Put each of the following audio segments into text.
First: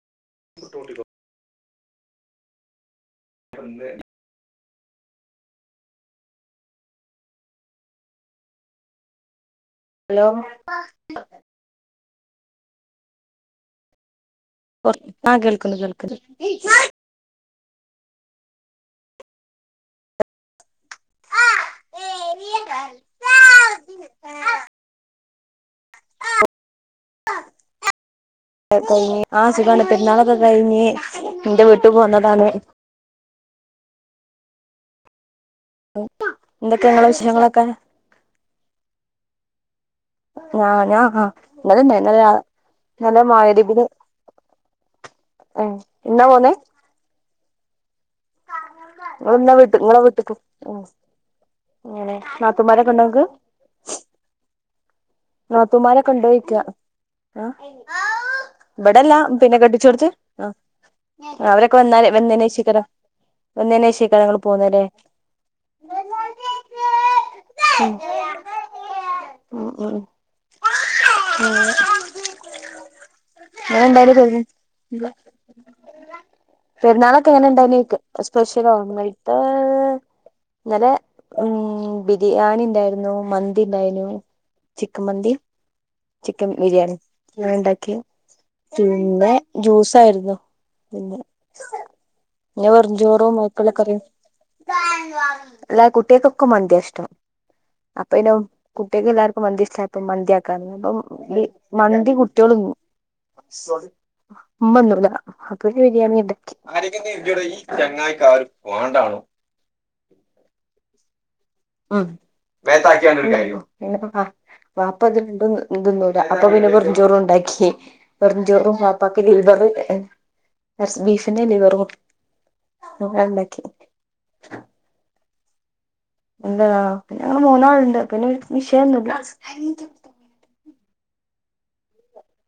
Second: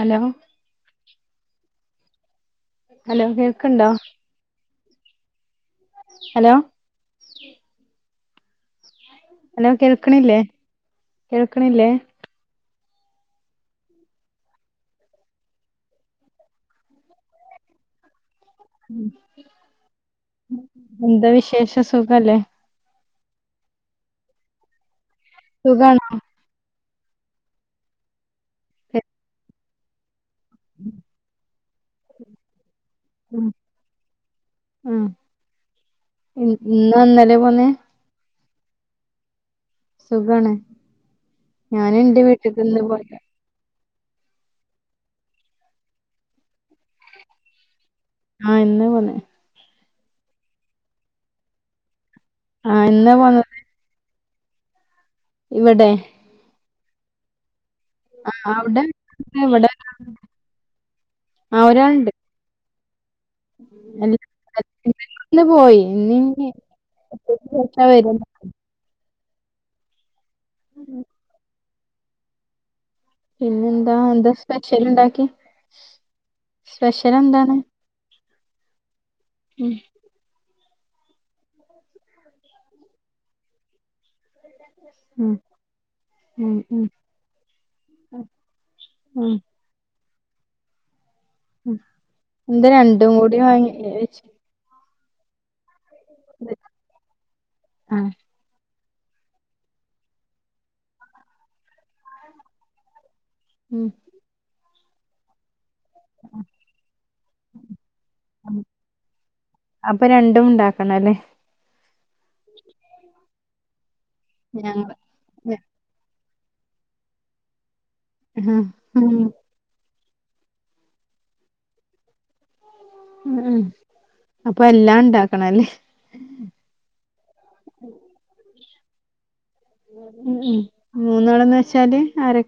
Hello [unintelligible] hello കേൾക്കുണ്ടോ hello hello കേൾക്കണില്ലേ കേൾക്കണില്ലേ കൊ ആഹ് കേൾക്കുന്നു കേൾക്കുന്നു എന്ത വിശേഷ സുഖ അല്ലേ സുഗാണ് ആഹ് സുഗാണ് പ്പെരന്നാല കഴിഞ്ഞ്‌ ന്റെ വീട്ട് പോന്നതാണ്. ഉം ഉം എന്തൊക്കെ ഇന്നാ ഇങ്ങളെ ഇന്നലെ വിശേഷങ്ങളൊക്കെ പൊന്നെ. സുഖാണ് ആഹ് ഞാൻ ആഹ് ഇന്നലെ തന്നെ ഞാന് ഇന്റെ വീട്ട്ക്ക് ഇന്ന് പോയതാ ഇന്നലെ മഗ്രിരിബിന്. ഏയ് ഇന്നാ പോന്നേ ആഹ് ഇന്ന പൊന്നേ ങ്ങളെന്നാ വീട്ട് ങ്ങളെ വീട്ട്ക്ക് ഉം ങ്ങനെ ആഹ് ഇന്നാ നാത്തൂമാരൊക്കെണ്ടോങ്ങക്ക്. പോന്നത് ഇവിടെ നാത്തൂമാരൊക്കെണ്ടോയിക്കാ. ആഹ് അവിടെ ഇവിടല്ല പിന്നെ ഇവിടെ കെട്ടിച്ചോട്ത്ത് ആ ആഹ് അവരൊക്കെ വന്നാല് ഒരാള്ണ്ട് വന്നേനെശേക്കരം വന്നേനേശേക്കാരം ങ്ങള് പോന്നല്ലെ ഇന്ന് പോയി ഇന്ന് ഇഞ്ഞ് ശേഷാ വര ഉം ഉം ഉം അങ്ങനെ പിന്നെന്താ എങ്ങനെണ്ടായ പെ എന്താ സ്പെഷ്യൽ ഇണ്ടാക്കി സ്പെഷ്യൽ പെരുന്നാളൊക്കെ എങ്ങനെ എന്താണ് ഇണ്ടായിനോയ്ക്ക സ്പെഷലോ ഇന്നൽത്താ ഉം ഇന്നലെ ഉം ബിരിയാണിണ്ടായിരുന്നു, മന്തിണ്ടായിനു ചിക്കൻ മന്തി ചിക്കൻ ഉം ഉം ഉം ബിരിയാണി ഞങ്ങള്ണ്ടാക്കി പിന്നെ ഉം ജ്യൂസായിരുന്നു പിന്നെ ഇത് പിന്ന രണ്ടും കൂടി വെറുംചോറും വാങ്ങി ഐക്ക്ള്ള കറീം വെച്ച് ല്ലാ കുട്ട്യേക്കൊക്കെ ഇത്- മന്ത്യാ ഇഷ്ടം ആ അപ്പൊന്നെ കുട്ട്യേക്കെല്ലാർ മന്തിഷ്ട്ടായപ്പൊ മന്തിയാക്കാന്ന് അപ്പം ബി മന്തി കുട്ട്യോള്ന്നും ഉം മ്മന്നൂലാ അപ്പ ബിരിയാണിണ്ടാക്കി അപ്പ രണ്ടും ണ്ടാക്കണല്ലേ. ഉം ഞങ്ങ ബാപ്പത് രണ്ടും തിന്നൂലാ അപ്പൊ പിന്നെ വെറുംചോറുണ്ടാക്കി ഉം വെറുഞ്ചോറും ബാപാക്ക് ഉം ലീവറ് എർച്ച് ബീഫിന്റെ ലിവറും ഉം ഉണ്ടാക്കി അപ്പൊ എല്ലാം ഉണ്ടാക്കണല്ലേ എന്താന്നാ പിന്നെ ഞങ്ങള് മൂന്നാള്ണ്ട് പിന്നെ ഒരു വിഷയൊന്നൂല്ല ഉം ഉം മൂന്നോള്ന്ന് വെച്ചാല് ആരൊ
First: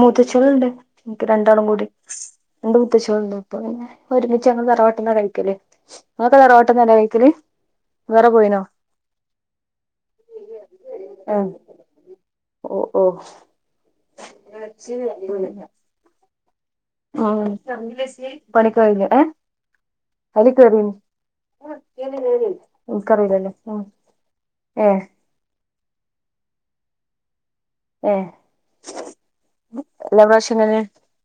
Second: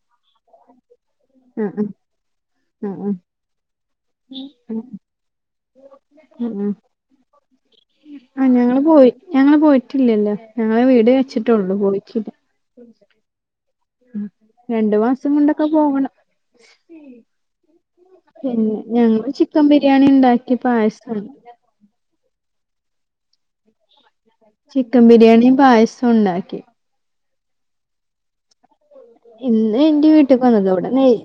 മൂത്തച്ച്യോള്ണ്ട് ൻക്ക് ആ രണ്ടാളും കൂടി രണ്ട് ആ ആ ആ ബൂത്തച്യോളുണ്ട് പ്പെപിന്നെ ഒരുമിച്ച് ഞങ്ങള് ഉം തറവാട്ട്ന്നാ കഴിക്കല് ങ്ങളൊക്കെ തറവാട്ട്ന്നല്ലെ കഴിക്കല് വേറെ ആഹ് പോയിനോ ഞങ്ങള് പോയി ഞങ്ങള് പോയിട്ടില്ലല്ലോ ഞങ്ങള് വീട് വെച്ചിട്ടൊള്ളൂ പോയിട്ടില്ല ഓഹ് ഓഹ് രണ്ട് മാസം കൊണ്ടൊക്കെ പോകണം ആഹ് പിന്നെ ഞങ്ങള് ചിക്കൻ ബിരിയാണിണ്ടാക്കി പായസം [unintelligible] ൻക്കറീലല്ലോ ചിക്കൻ ബിരിയാണീം പായസോണ്ടാ ഏഹ് ഇന്ന് ന്റെ എല്ലാ വീട്ട്ക്ക് പ്രാവശ്യം വന്ന്ക്കാ ഇങ്ങനെ വടെ നെയ്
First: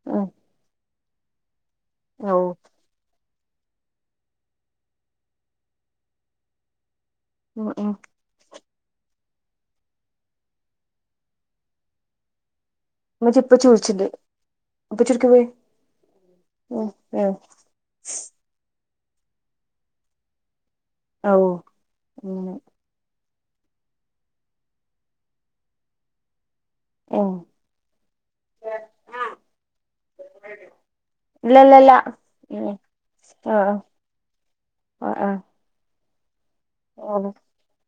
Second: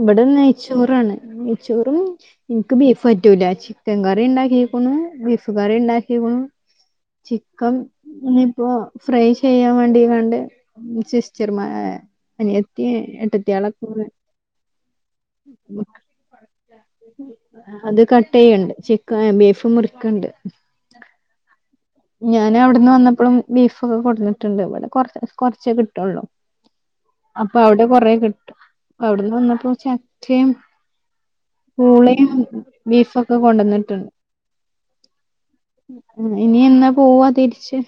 ഇബടെ ഉം നെയ്ച്ചോറാണ് നെയ്ച്ചോറും ഔ ൻക്ക് ബീഫ് പറ്റൂല ചിക്കൻകറിണ്ടാക്കിക്കുണു ബീഫ് കറിണ്ടാക്കിക്കുണു ഉം ചിക്കം ഉം പിന്നെ പ്പൊ ഫ്രൈ ചെയ്യാൻ വേണ്ടിങ്ങാണ്ട് സിസ്റ്റർമാ ഹ് അനയത്തി എട്ടത്തിയാളൊക്കന്ന് ഇപ്പച്ചി എവ്ട്ക്കേ പോയി. അത് കട്ടീയ്യണ്ട് ചി ക്ക ബീഫ് മുറിക്കണ്ട് ഔ അങ്ങനെ ഞാനവിട്ന്ന് വന്നപ്പഴും ബീഫ് ഒക്കെ കൊടുന്നിട്ടുണ്ട് ഇവടെ കൊറ കൊറച്ചേ കിട്ടൊള്ളൂ ഉം അപ്പൊ അവിടെ കൊറ കിട്ടും അവിടുന്ന് വന്നപ്പോ ചക്കേം ഇല്ലല്ലല്ല പൂളയും ഉം ബീഫൊക്കെ ആഹ് കൊണ്ടന്നിട്ടുണ്ട് ആഹ് ആഹ് ഇനി എന്നാ പോവ തിരിച്ച്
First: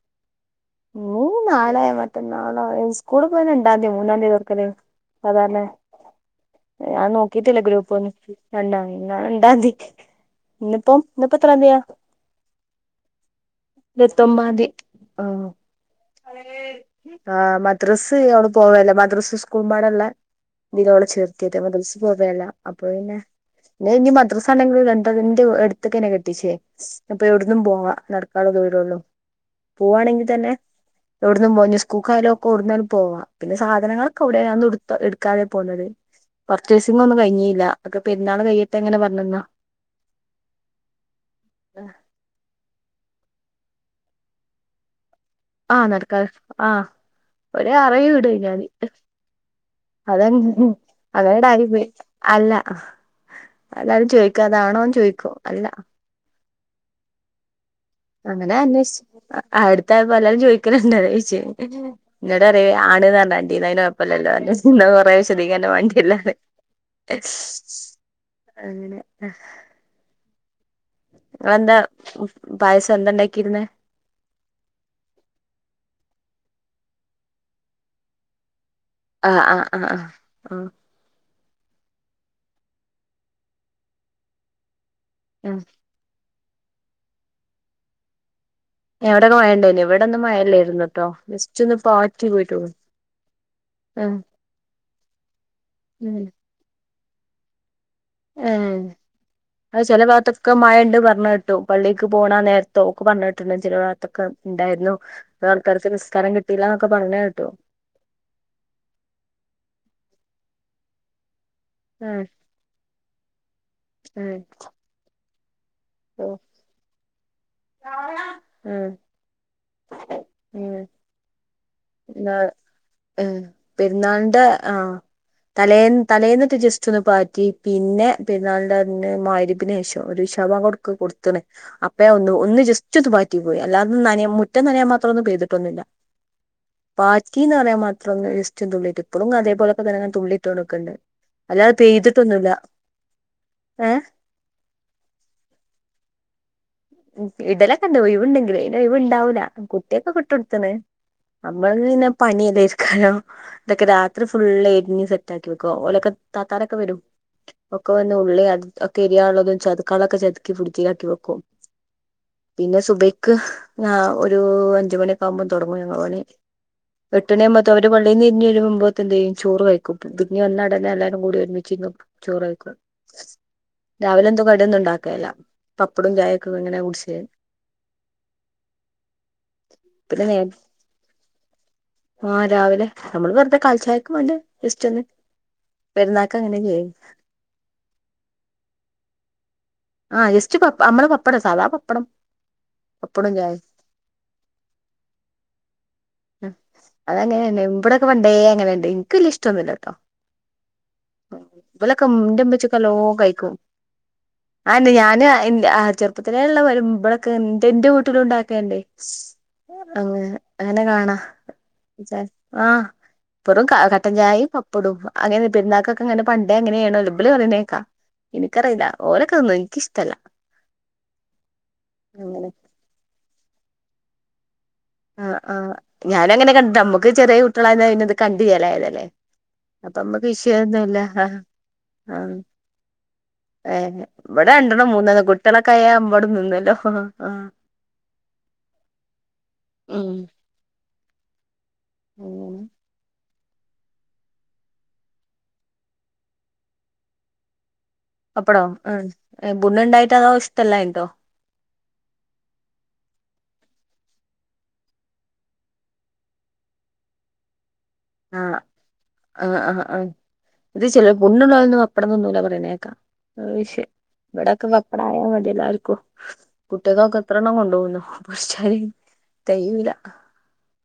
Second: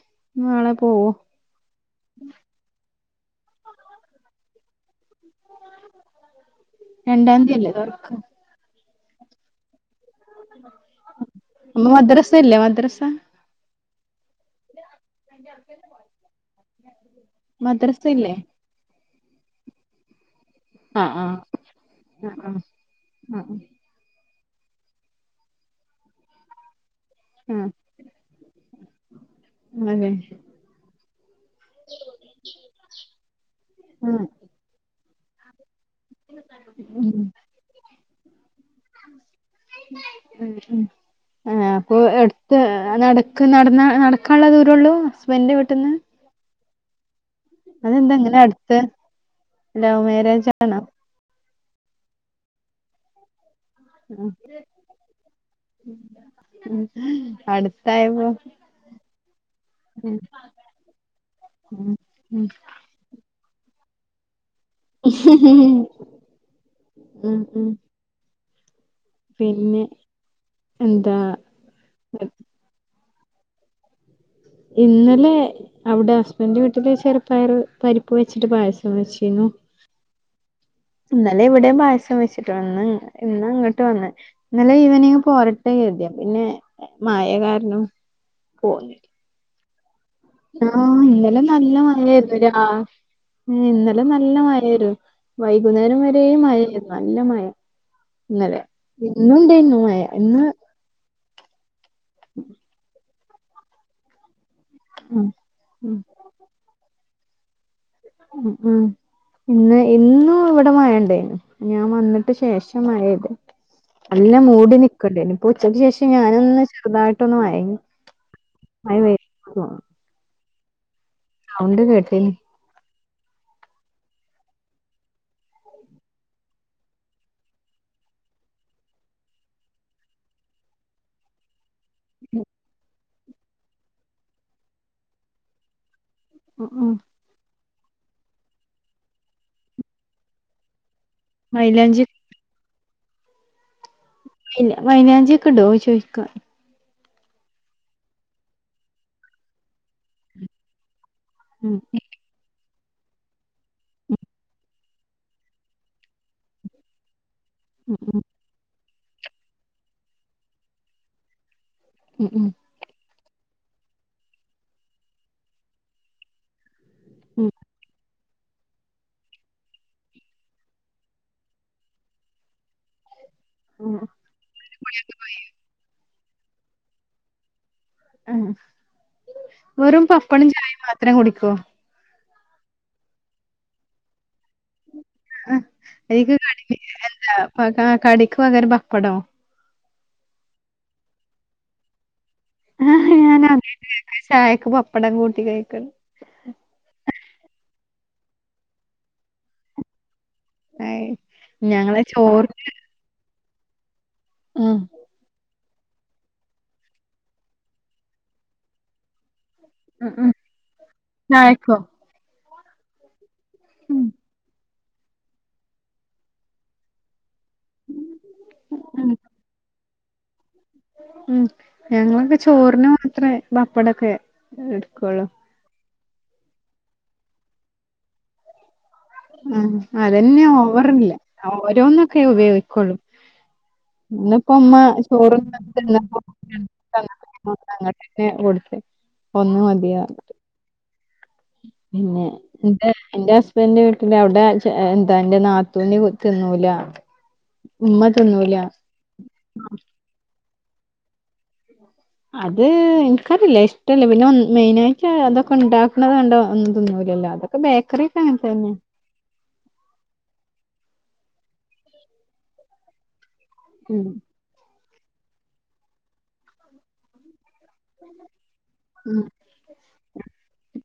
നാളെ പോവോ നാളായ മറ്റനാളൊ സ്കൂളി പോ രണ്ടാം തീയതി മൂന്നാം തീയതി തുറക്കല് സാധാരണ. ഞാൻ രണ്ടാം തീയതി നോക്കിട്ടില്ല അല്ലേ ഗ്രൂപ്പ് തുറക്ക ഒന്നും രണ്ടാ രണ്ടതിയതി ഇന്നിപോ ഇന്നിപ്പ എത്രന്തിയാ? അപ്പൊ മദ്രസ ഇല്ലേ മദ്രസ ഇരുപത്തൊമ്പതാ ന്തി ആഹ. ആഹ മദ്രസ മദ്രസ് ഇല്ലേ ഓള് പോവലില്ല മദ്രസ് സ്കൂൾബാടല്ല. ഇതിലാ ഓള ആഹ് ആഹ് ചേർത്തിയത് മദ്രസ് പോവലില്ല ആഹ് അപ്പ പിന്നെ. ആഹ് ഞാൻ ഇനി മദ്രാസ ആണെങ്കിലും രണ്ടതിറെ എടുത്ത്ക്കനെ കെട്ടീച്ചേ. അപ്പ എവിടുന്നും ആഹ് പോവാ നടക്കാള ദൂരൊള്ളൂ ആഹ് അതെ പോവാണെങ്കിൽ തന്നെ. എവിടന്നും പോവ ഇഞ്ഞ് സ്കൂൾക്കായലൊക്കെ ഓടുന്നയാലും പോവാ പിന്നെ സാധനങ്ങളൊക്കെ ആഹ് അവിടെയന്ന് എടുക്കാതെ പോന്നത്. പർച്ചേസിംഗ് ഉം ഒന്നും കഴിഞ്ഞീല്ല അതൊകെ പെരുന്നാള് കഴിയിട്ടെ ഇങ്ങനെ പറഞ്ഞ് നിന്ന താ. [unintelligible] ഉ ഉ ആ അപ്പൊ എടുത്ത് നടക്ക് നടന്ന നടക്കാനുള്ള ദൂ രൊള്ളൂ? ആഹ് നടക്കാൻ ആഹ് ഒര് ആറേഴു അതെന്താ ഇങ്ങനെ വിടഴിഞ്ഞാല് അടുത്ത് ലവ് മതി മാരേജ് ആണോ അത അവരു ഡൈഫ്പോയി അല്ല എല്ലരും ഉം ചോയികു അതാണോന്ന് ചോയി കും അല്ല. ഉം അടുത്ത. അങ്ങനെ അന്വേഷിച്ചു അടുത്തായപ്പ ഉം എലാരും ചോദിക്കല്ണ്ട് അതാ ചോയിച്ചേ ഉം ഉം ഇന്നോടപറയും ആണ്ന്ന് പറഞ്ഞാമതിയെന്നെന്നു അ കൊഴപ്പല്ലല്ലോ ന്നാ കൊറേ വിശദികരണം വാണ്ടി വരില്ലാ. ഉം ഉം അങ്ങനെ. പിന്നെ എന്താ? എന്താ പായസം എന്താ ഇണ്ടാക്കിയിരുന്നേ? ഇന്നലെ അവിടെ ഹസ്ബൻഡിന്റെ വീട്ടില് ചെറുപ്പയർ പരിപ്പ് വെച്ചിട്ട് പായസം. ആഹ് വെച്ചിരുന്നു ആഹ് ആഹ് ആഹ് ആഹ്. ഇന്നലെ ഇവിടെയും പായസം വെച്ചിട്ട് വന്ന് ഇന്ന് ഇങ്ങട്ട് വന്ന് ഇന്നലെ ഈവനിംഗ്. ഉം പോരട്ടെ കരുതി പിന്നെ മയ കാരണം പോന്നില. അവിടൊക്കെ മഴ ണ്ടേയ് നിയോ ഇവി ആഹ് ഇന്നലെ നല്ല പാറ്റി മഴായിരുന്നു രാ പോയിട്ടുള്ളൂ ഇന്നലെ ആഹ് നല്ല മഴേരുന്നു വൈകുന്നേരം ഉം വരെ നല്ല മഴേരുന്നു നല്ല മഴ. ഇന്നലെ അഹ് ഇന്നുണ്ടായിരുന്നു അത് മഴ ചില ഇന്ന് ഭാഗത്തൊക്കെ മയണ്ട് പറഞ്ഞേട്ട. ട്ടു പള്ളിക്ക് പോണ നേരത്തോ ഒക്കെ പറഞ്ഞിട്ടുണ്ട് ചില. തൊക്കെ ഉണ്ടായിരുന്നു ഉം കുറേ ആൾക്കാർക്ക് ഉം നിസ്കാരം കിട്ടിയിലാന്നൊക്കെ പറഞ്ഞേട്ടു. ഉം ഇന്ന് ഇന്നും ഇവിടെ മയണ്ടേനു ഞാൻ ഉം വന്നിട്ട് ശേഷം. മഴ പെയ്തേ ഉം നല്ല മൂടി നിക്കണ്ടേനിപ്പോ ഉച്ചയ്ക്ക് ശേഷം. പക്ഷെ ഓ ഞാനൊന്ന് ചെറുതായിട്ടൊന്ന് മയങ്ങി ആഹ് മയ. ഉം കേട്ടീനി ന്നാ ഏഹ് പെരുന്നാളിന്റെ ആഹ് തലേ തലേന്നിട്ട് ജസ്റ്റ് ഒന്ന് പാറ്റി പിന്നെ പിന്ന പെരുനാളിന്റെ അന്ന് മഗ്രി രിബിന് ശേഷം. ഒരു ഇശാ ബാങ്ക് കൊടുക്ക കൊടു. ത്ത്ണ് അപ്പ ഞാൻ ഒന്ന് ഒന്ന് ജസ്റ്റ് ഒന്ന് പാറ്റി പോയി അല്ലാതെ നനയാൻ മുറ്റം നനയാൻ മാത്രം ഒന്നും പെയ്തിട്ടൊന്നുല്ല. ഉംഉം - പാറ്റിന്ന് പറയാൻ മാത്ര ഒന്ന് ജസ്റ്റ് തുള്ളിട്ട് ഇപ്പഴും അതേ പോലൊക്കെ തന്നെ തുള്ളി ട്ടോണ്ട്‌ നിക്ക്ണ്ട്. അല്ലാതെ മൈലാഞ്ചി പെയ്തിട്ടൊന്നുല്ല ഏഹ് മൈലാഞ്ചിയൊക്കെ ഇടോ ചോദിക്കാ? ഉം ഇ ടലൊക്കെ ഇണ്ട് ഒഴിവുണ്ടെങ്കില് അതിന് ഒഴിവണ്ടാവൂല്ല കുട്ടിയാ കൊക്കെ ഇട്ട് കൊടുത്ത്ണ്. ഉം നമ്മളത് പിന്നെ പണി ഇല്ലാ ഇരിക്കാനോ ഇതൊക്കെ രാത്രി ഫുള്ള് എരിഞ്ഞ് തീ ഇതാക്കി വെക്കും ഓലൊക്കെ താത്താലൊക്കെ വരും ഒക്കെ ഉം വന്ന് ഉം ഉള്ളി അത്. ഒക്കെഎരിയാള്ളതും ചത്ക്കാളൊക്കെ ചതക്കി ഫ്രിഡ്ജിലാക്കിവെക്കും ഉം ഉം പിന്നെ സുബൈയ്ക്ക് ഒരു അഞ്ച്മണിയൊക്കെ ആകുമ്പോ തുടങ്ങും ഞങ്ങള് പണി എട്ടുമണി ഉം ആവുമ്പോത്ത് അവര് പ ള്ളിന്നിരിഞ്ഞ് വെരുമ്പോത്തിന്തേയ്യും ചോറ് വെയ്ക്കും തിരിഞ്ഞ് വന്നയുടനെ എല്ലാരും കൂടി ഒരുമിച്ചിരുന്ന് ചോറ് കഴിക്കും ഉം ഉം രാവിലെ എന്തോ കടിയൊന്നുണ്ടാക്കേല്ല പപ്പടും ചായൊക്കെ അങ്ങനെ കുടിച്ച് ആഹ് വെറും പപ്പടും ചായേം മാത്രം കുടിക്കോ ആഹ് രാവിലെ നമ്മള് വെറുതെ കാലിചായക്കും വാണ്ടി ജെസ്റ്റ് ഒന്ന് ആഹ് അയ്ക്ക് പെരുന്നാക്ക് കടി അങ്ങനല്ലെ എന്താ പക കടിക്ക് പകരം പപ്പടോ ആഹ് ജസ്റ്റ് പപ്പ അമ്മളെ പപ്പടം സാദാ പപ്പടം ആഹ് പപ്പടം ചായിം ഞാനാദ്യായിട്ട് കേക്കുവാ ചായക്ക് പപ്പടം കൂട്ടി കഴിക്കല് അത് അങ്ങനന്നേ ഇമ്പടക്കെ പണ്ടേ അങ്ങനൊണ്ട് ഇനക്ക് വെല്ല്യ ഇഷ്ട്ടൊന്നൂല്ല്യട്ടോ അയ് ഇവലൊക്കെ ഞങ്ങളെ ഉം ഇന്റെ ചോറ് ഉമ്മച്ചിക്കെ നല്ലോണം കഴിക്കും ഉം ആയിന്ന് ഞാനും ഇ ആഹ് ചെറുപ്പത്തിലേള്ള വരുമ്പളൊക്കെ ഇന്റെ ഇന്റെ വീട്ടിലുണ്ടാക്കേണ്ടേ അങ്ങനെ അങ്ങനെ കാണാം വിചാരി ആഹ് ഇപ്പറും ക ഉം കട്ടഞ്ചായും പ പെടും അങ്ങനെ പെരുന്നാക്കൊക്കെ ഇങ്ങനെ പണ്ടേ അങ്ങനെയാണല്ലോ ഇബല് പറയുന്നേക്കാം ഇനിക്കറിയില്ല ഓരൊക്കെ തിന്നും എനിക്കിഷ്ടല്ല ഉം ഞങ്ങളൊക്കെ ചോറിന് മാത്രേ പപ്പടൊക്കെ എ ആഹ് ഞാനങ്ങനെ കണ്ടെ അമ്മക്ക് ചെറ്യേ കുട്ട്യളായന്നാൽ ഇത് കണ്ട് ചെലായതല്ലേ ആഹ് അതന്നെ ഓവറേല്ലേ ആ ഓരോന്നൊക്കെ ഉപയോഗിക്കൊള്ളൂ ഏ ഇവിടെ ഇന്നിപ്പോ ഉമ്മ രണ്ടെണ്ണം മൂന്നെണ്ണം ചോറ്ണ്ടാക്കി കുട്ടികളൊക്കായ തന്നപ്പോ അമ്പാടും നിന്നല്ലോ ആ [unintelligible] അങ്ങട്ടന്നേ കൊടുത്ത് ഒന്ന് മതീ ഉം അറിഞ്ഞിട്ട് പിന്നെ അങ്ങനെ ഇന്റെ ഇന്റെ ഹസ് സ്ബന്റ് വീട്ടില് അവടെ എന്താ ഇന്റെ നാത്തൂന് തിന്നൂല ഉമ്മ തിന്നൂല പപ്പടോ ആഹ് ബുണ്ണ്ണ്ടായിട്ടോ അതോ ഇഷ്ടല്ലാഞ്ഞിട്ടോ അത് ഇൻക്കറിയില്ലേ ഇഷ്ടല്ല പിന്നെ വ മെയിനായിട്ട് അതൊക്കെ ഇണ്ടാക്കണ കണ്ടാ ഒന്നും തിന്നൂലല്ലോ അതാ ബേക്കറിയൊക്കെ അങ്ങനെതന്നെ ആഹ് ആഹ് ആഹ് ഇത് ചെലേ പുണ്ണ്ള്ളോലൊന്നും പപ്പടം തിന്നൂല പറയണേക്കാം അഹ് ശെ ഉം ഇവടൊക്കെ പപ്പടം ആയാമതി എല്ലാര്ക്കും പുട്ട്കൊക്കെ എത്രണ്ണം കൊണ്ടോവും നൊ പക്ഷേതി ഉം തെകയൂല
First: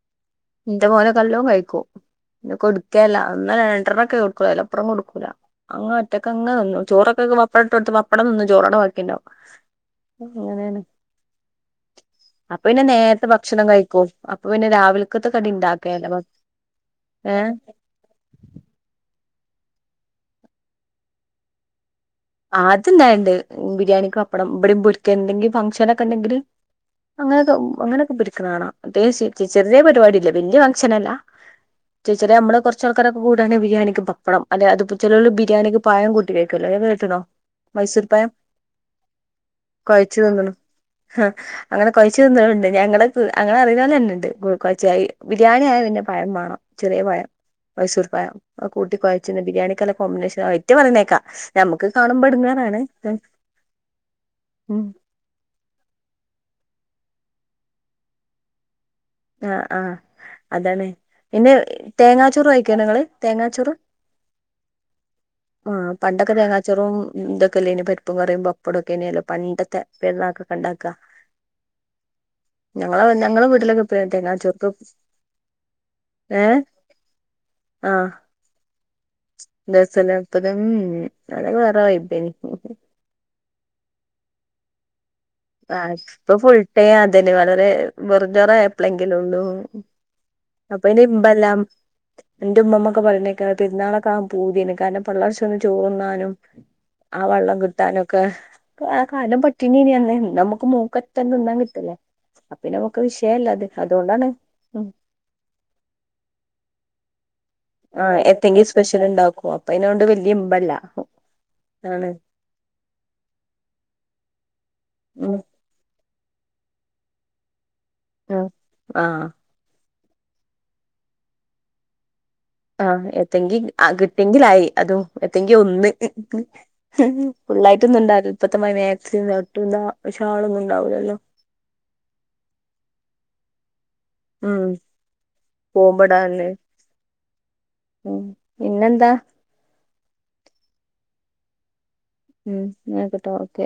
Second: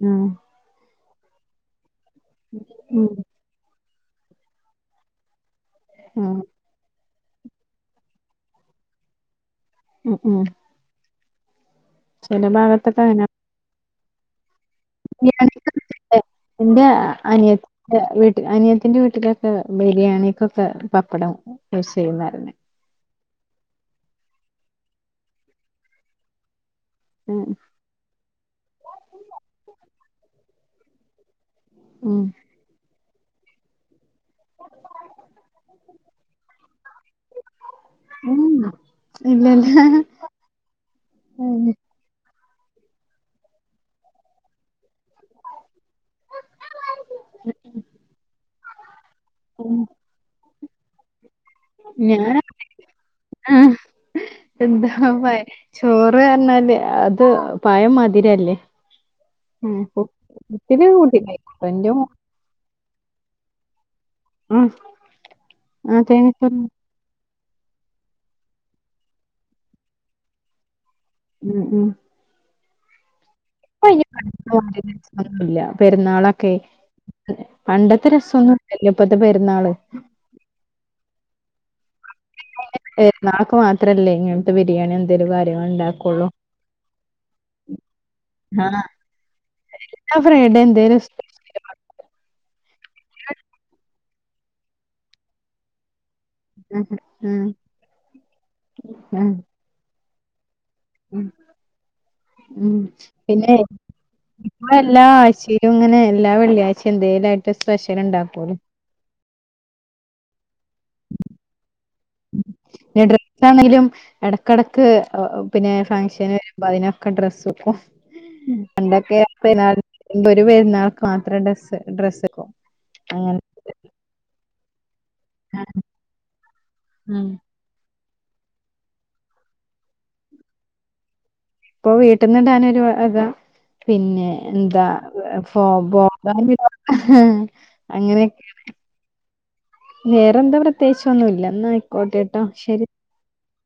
ആഹ് ഇന്റെ മോനോക്കെല്ലോ കഴിക്കും പിന്നെ ഉം കൊടുക്കേല്ല ഒന്നോ രണ്ടോണൊക്കെ കൊടുക്കൊള്ളൂ അയിലപ്പുറം കൊടുക്കൂല അങ്ങ് ആഹ് ഒറ്റക്കെങ്ങ് നിന്നു ചോറൊക്കെക്ക് പപ്പടം ഇട്ടൊടുത്ത് പപ്പടം തിന്നും ചോറവിടെ വാക്കിയുണ്ടാവും ഉം ഉം അങ്ങനേണ് ചില അപ്പൊ പിന്നെ ഭാഗത്തൊക്കെ അങ്ങനെ നേരത്തെ ഭക്ഷണം കഴിക്കും അപ്പൊ പിന്നെ രാവിൽക്കത്തെ കടി ഇണ്ടാക്കേല്ല ഇന്റെ അനിയ എന്റെ വീട്ടിൽ അനിയത്തീന്റെ വീട്ടിലൊക്കെ ബിര്യാണിക്കൊക്കെ പപ്പടം യൂസ് ചെയ്യുന്ന ആരുന്നെ ആഹ് അതുണ്ടായൊണ്ട് ബിരിയാണിക്ക് പപ്പടം ഇബടിം പൊരിക്കേ എന്തെങ്കി ഫംഗ്ഷനൊക്കെണ്ടെങ്കില് ഉം അങ്ങനെത്തോ അങ്ങനെയൊക്കെ പൊരിക്കണ കാണാം പ്രത്യേകിച്ച് ചെ ചെറ്യേ പരിപാടില്ലേ വെല്ല്യ ഫംഗ്ഷനല്ല ഉം ചേച്ചരേ അമ്മള് കൊറച്ചാൾക്കാരൊക്കെ കൂടേണ് ബിരിയാണിക്ക് പപ്പടം അല്ലേ അതപ്പം ചെലോല് ബിരിയാണിക്ക് പഴം കൂട്ടി കഴിക്കല്ലോ അത് കേട്ടണോ മൈസൂർപഴം ഉം ഇല്ലല്ല കൊഴച്ചിതിന്ന്ണ് ആഹ് ഉം. അങ്ങ കൊഴച്ച്തിന്നാറുണ്ട് ഞങ്ങളെതൂ അങ്ങളഅറിയുന്നോലെന്നെണ്ട് ഗുകൊച്ചായി ബിര്യാണിആയതിന്റെപഴംമാണം ചെറ്യേപഴം മൈസൂർപഴം അഹ്കൂട്ടി കൊഴച്ചിന്ന് ബിരിയാണിക്കല്ല കോമ്പിനേഷനാ അയിറ്റപറിണേക്കാ ഞാന ആഹ് ഉം എന്താപ ചോറ്അർഞ്ഞാല് അത് പാഴംമാതിര്യല്ലേ അഹ് ആഹ് അതാണ് കൂട്ടില്ല പിന്നെഹ് എന്റെ മോ തേങ്ങാ ച്ചോറ് കഴിക്കെണ്ടോ ങ്ങള് തേങ്ങാച്ചോറ്? ആഹ് ആ ആഹ് തേങ്ങ പണ്ടൊക്കെ ചോറ് തേങ്ങാച്ചോറും. തൊ ക്കെല്ലേന്യോ ഇ പര്പ്പ് കറിം പപ്പടൊക്കെ ല്ല്യേനോ പണ്ടത്തെ പെര്ന്നക്കൊക്കെ ണ്ടാക്കാ. ഉം ഉം ഞങ്ങള ഞങ്ങളെ വീട്ടില് [unintelligible] രസൊന്നുല്ല പെരുന്നാളൊക്കെ ഏഹ് പണ്ടത്തെ ആഹ് രസൊന്നും. ല്ല്യ പത്തെ പെര് [unintelligible] അതൊക്കെ വേറെ വൈബേനി. പെര്ന്നാൾ മാത്രല്ലേ ഇങ്ങൻത്തെ ബിരിയാണി എന്തേലും കാ ഇപ്പ ഫുൾടൈം അതന്നെ വളരെ വെർഞ്ചോർ യപ്പഴെങ്കിലും ഉള്ളു. ആഹ് ഫ്രൈഡേ അപ്പൊ എന്തേലും ഇനി ഇമ്പെല്ലാം. സ്പെഷ്യല് എന്റെ ഉമ്മൊക്കെ പറഞ്ഞേക്കെ പെരുന്നാളൊക്കെ ആൻ പൂതിയേനി കാരണം പള്ളർച്ചം ഒന്ന് ചോർ ന്നാനും. ഉം ആ ഉം വെള്ളം കിട്ടാനൊക്കെ ആ ഉം കാലം പട്ടിണി യേനി അന്ന്, ഇന്ന് മ്മക്ക് മൂ ഉം ക്കറ്റം തിന്നാ കിട്ടല്ലേ അ പിന്നെ ഉം. നമുക്ക് വിഷയമല്ല പിന്നെ അത് അതുകൊണ്ടാണ്. ഉം എല്ലാ ആഴ്ചയിലും ഇങ്ങനെ എല്ലാ വെള്ളിയാഴ്ച്ചിം എന്തേലും അയി ആഹ് എതെങ്കിലും സ്പെഷ്യൽ ഉണ്ടാക്കോ അപ്പൊ അതിനൊണ്ട് വല്യ ഇമ്പല്ല ആണ്. പിന്നെ ഡ്രസ്സണെങ്കിലും ഇടക്കിടക്ക്. ഉം പിന്നെ ഫംഗഷന് വരുമ്പോ അതിനൊക്കെ ഡ്രസ്സ് ട്ക്കും ഉം പണ്ടൊക്കെ ആഹ് ഒരു പെരുന്നാൾക്ക് മാത്രം ഡ്രസ് ഡ്രസ്സ്ട്ക്കും. ആഹ് എത്തെ ങ്കിൽ കിട്ടെങ്കിലയി അതോ ഏത്തങ്കി ഒന്ന്. ഉം ഫുള്ളായിട്ടൊന്നും ഉണ്ടാവില്ല ഇപ്പത്തമാരി മാക്സിം തട്ടും ഷാ ളൊന്നും ഉണ്ടാവൂല്ലല്ലോ. ഇപ്പൊ വീട്ട് ടാനൊരു വക. പിന്നെ ഉം എന്താ ഫോ ബോ പോകുമ്പടാനല്ലേ [unintelligible] ഉം അങ്ങനെയൊക്കെ. പിന്നെന്താ? വേറെ ന്താ പ്രത്യേകിച്ച ന്നും ഇല്ല ന്ന ആയിക്കോട്ടെ. ന്നാ അയിക്കോട്ടെ ഓക്കെ.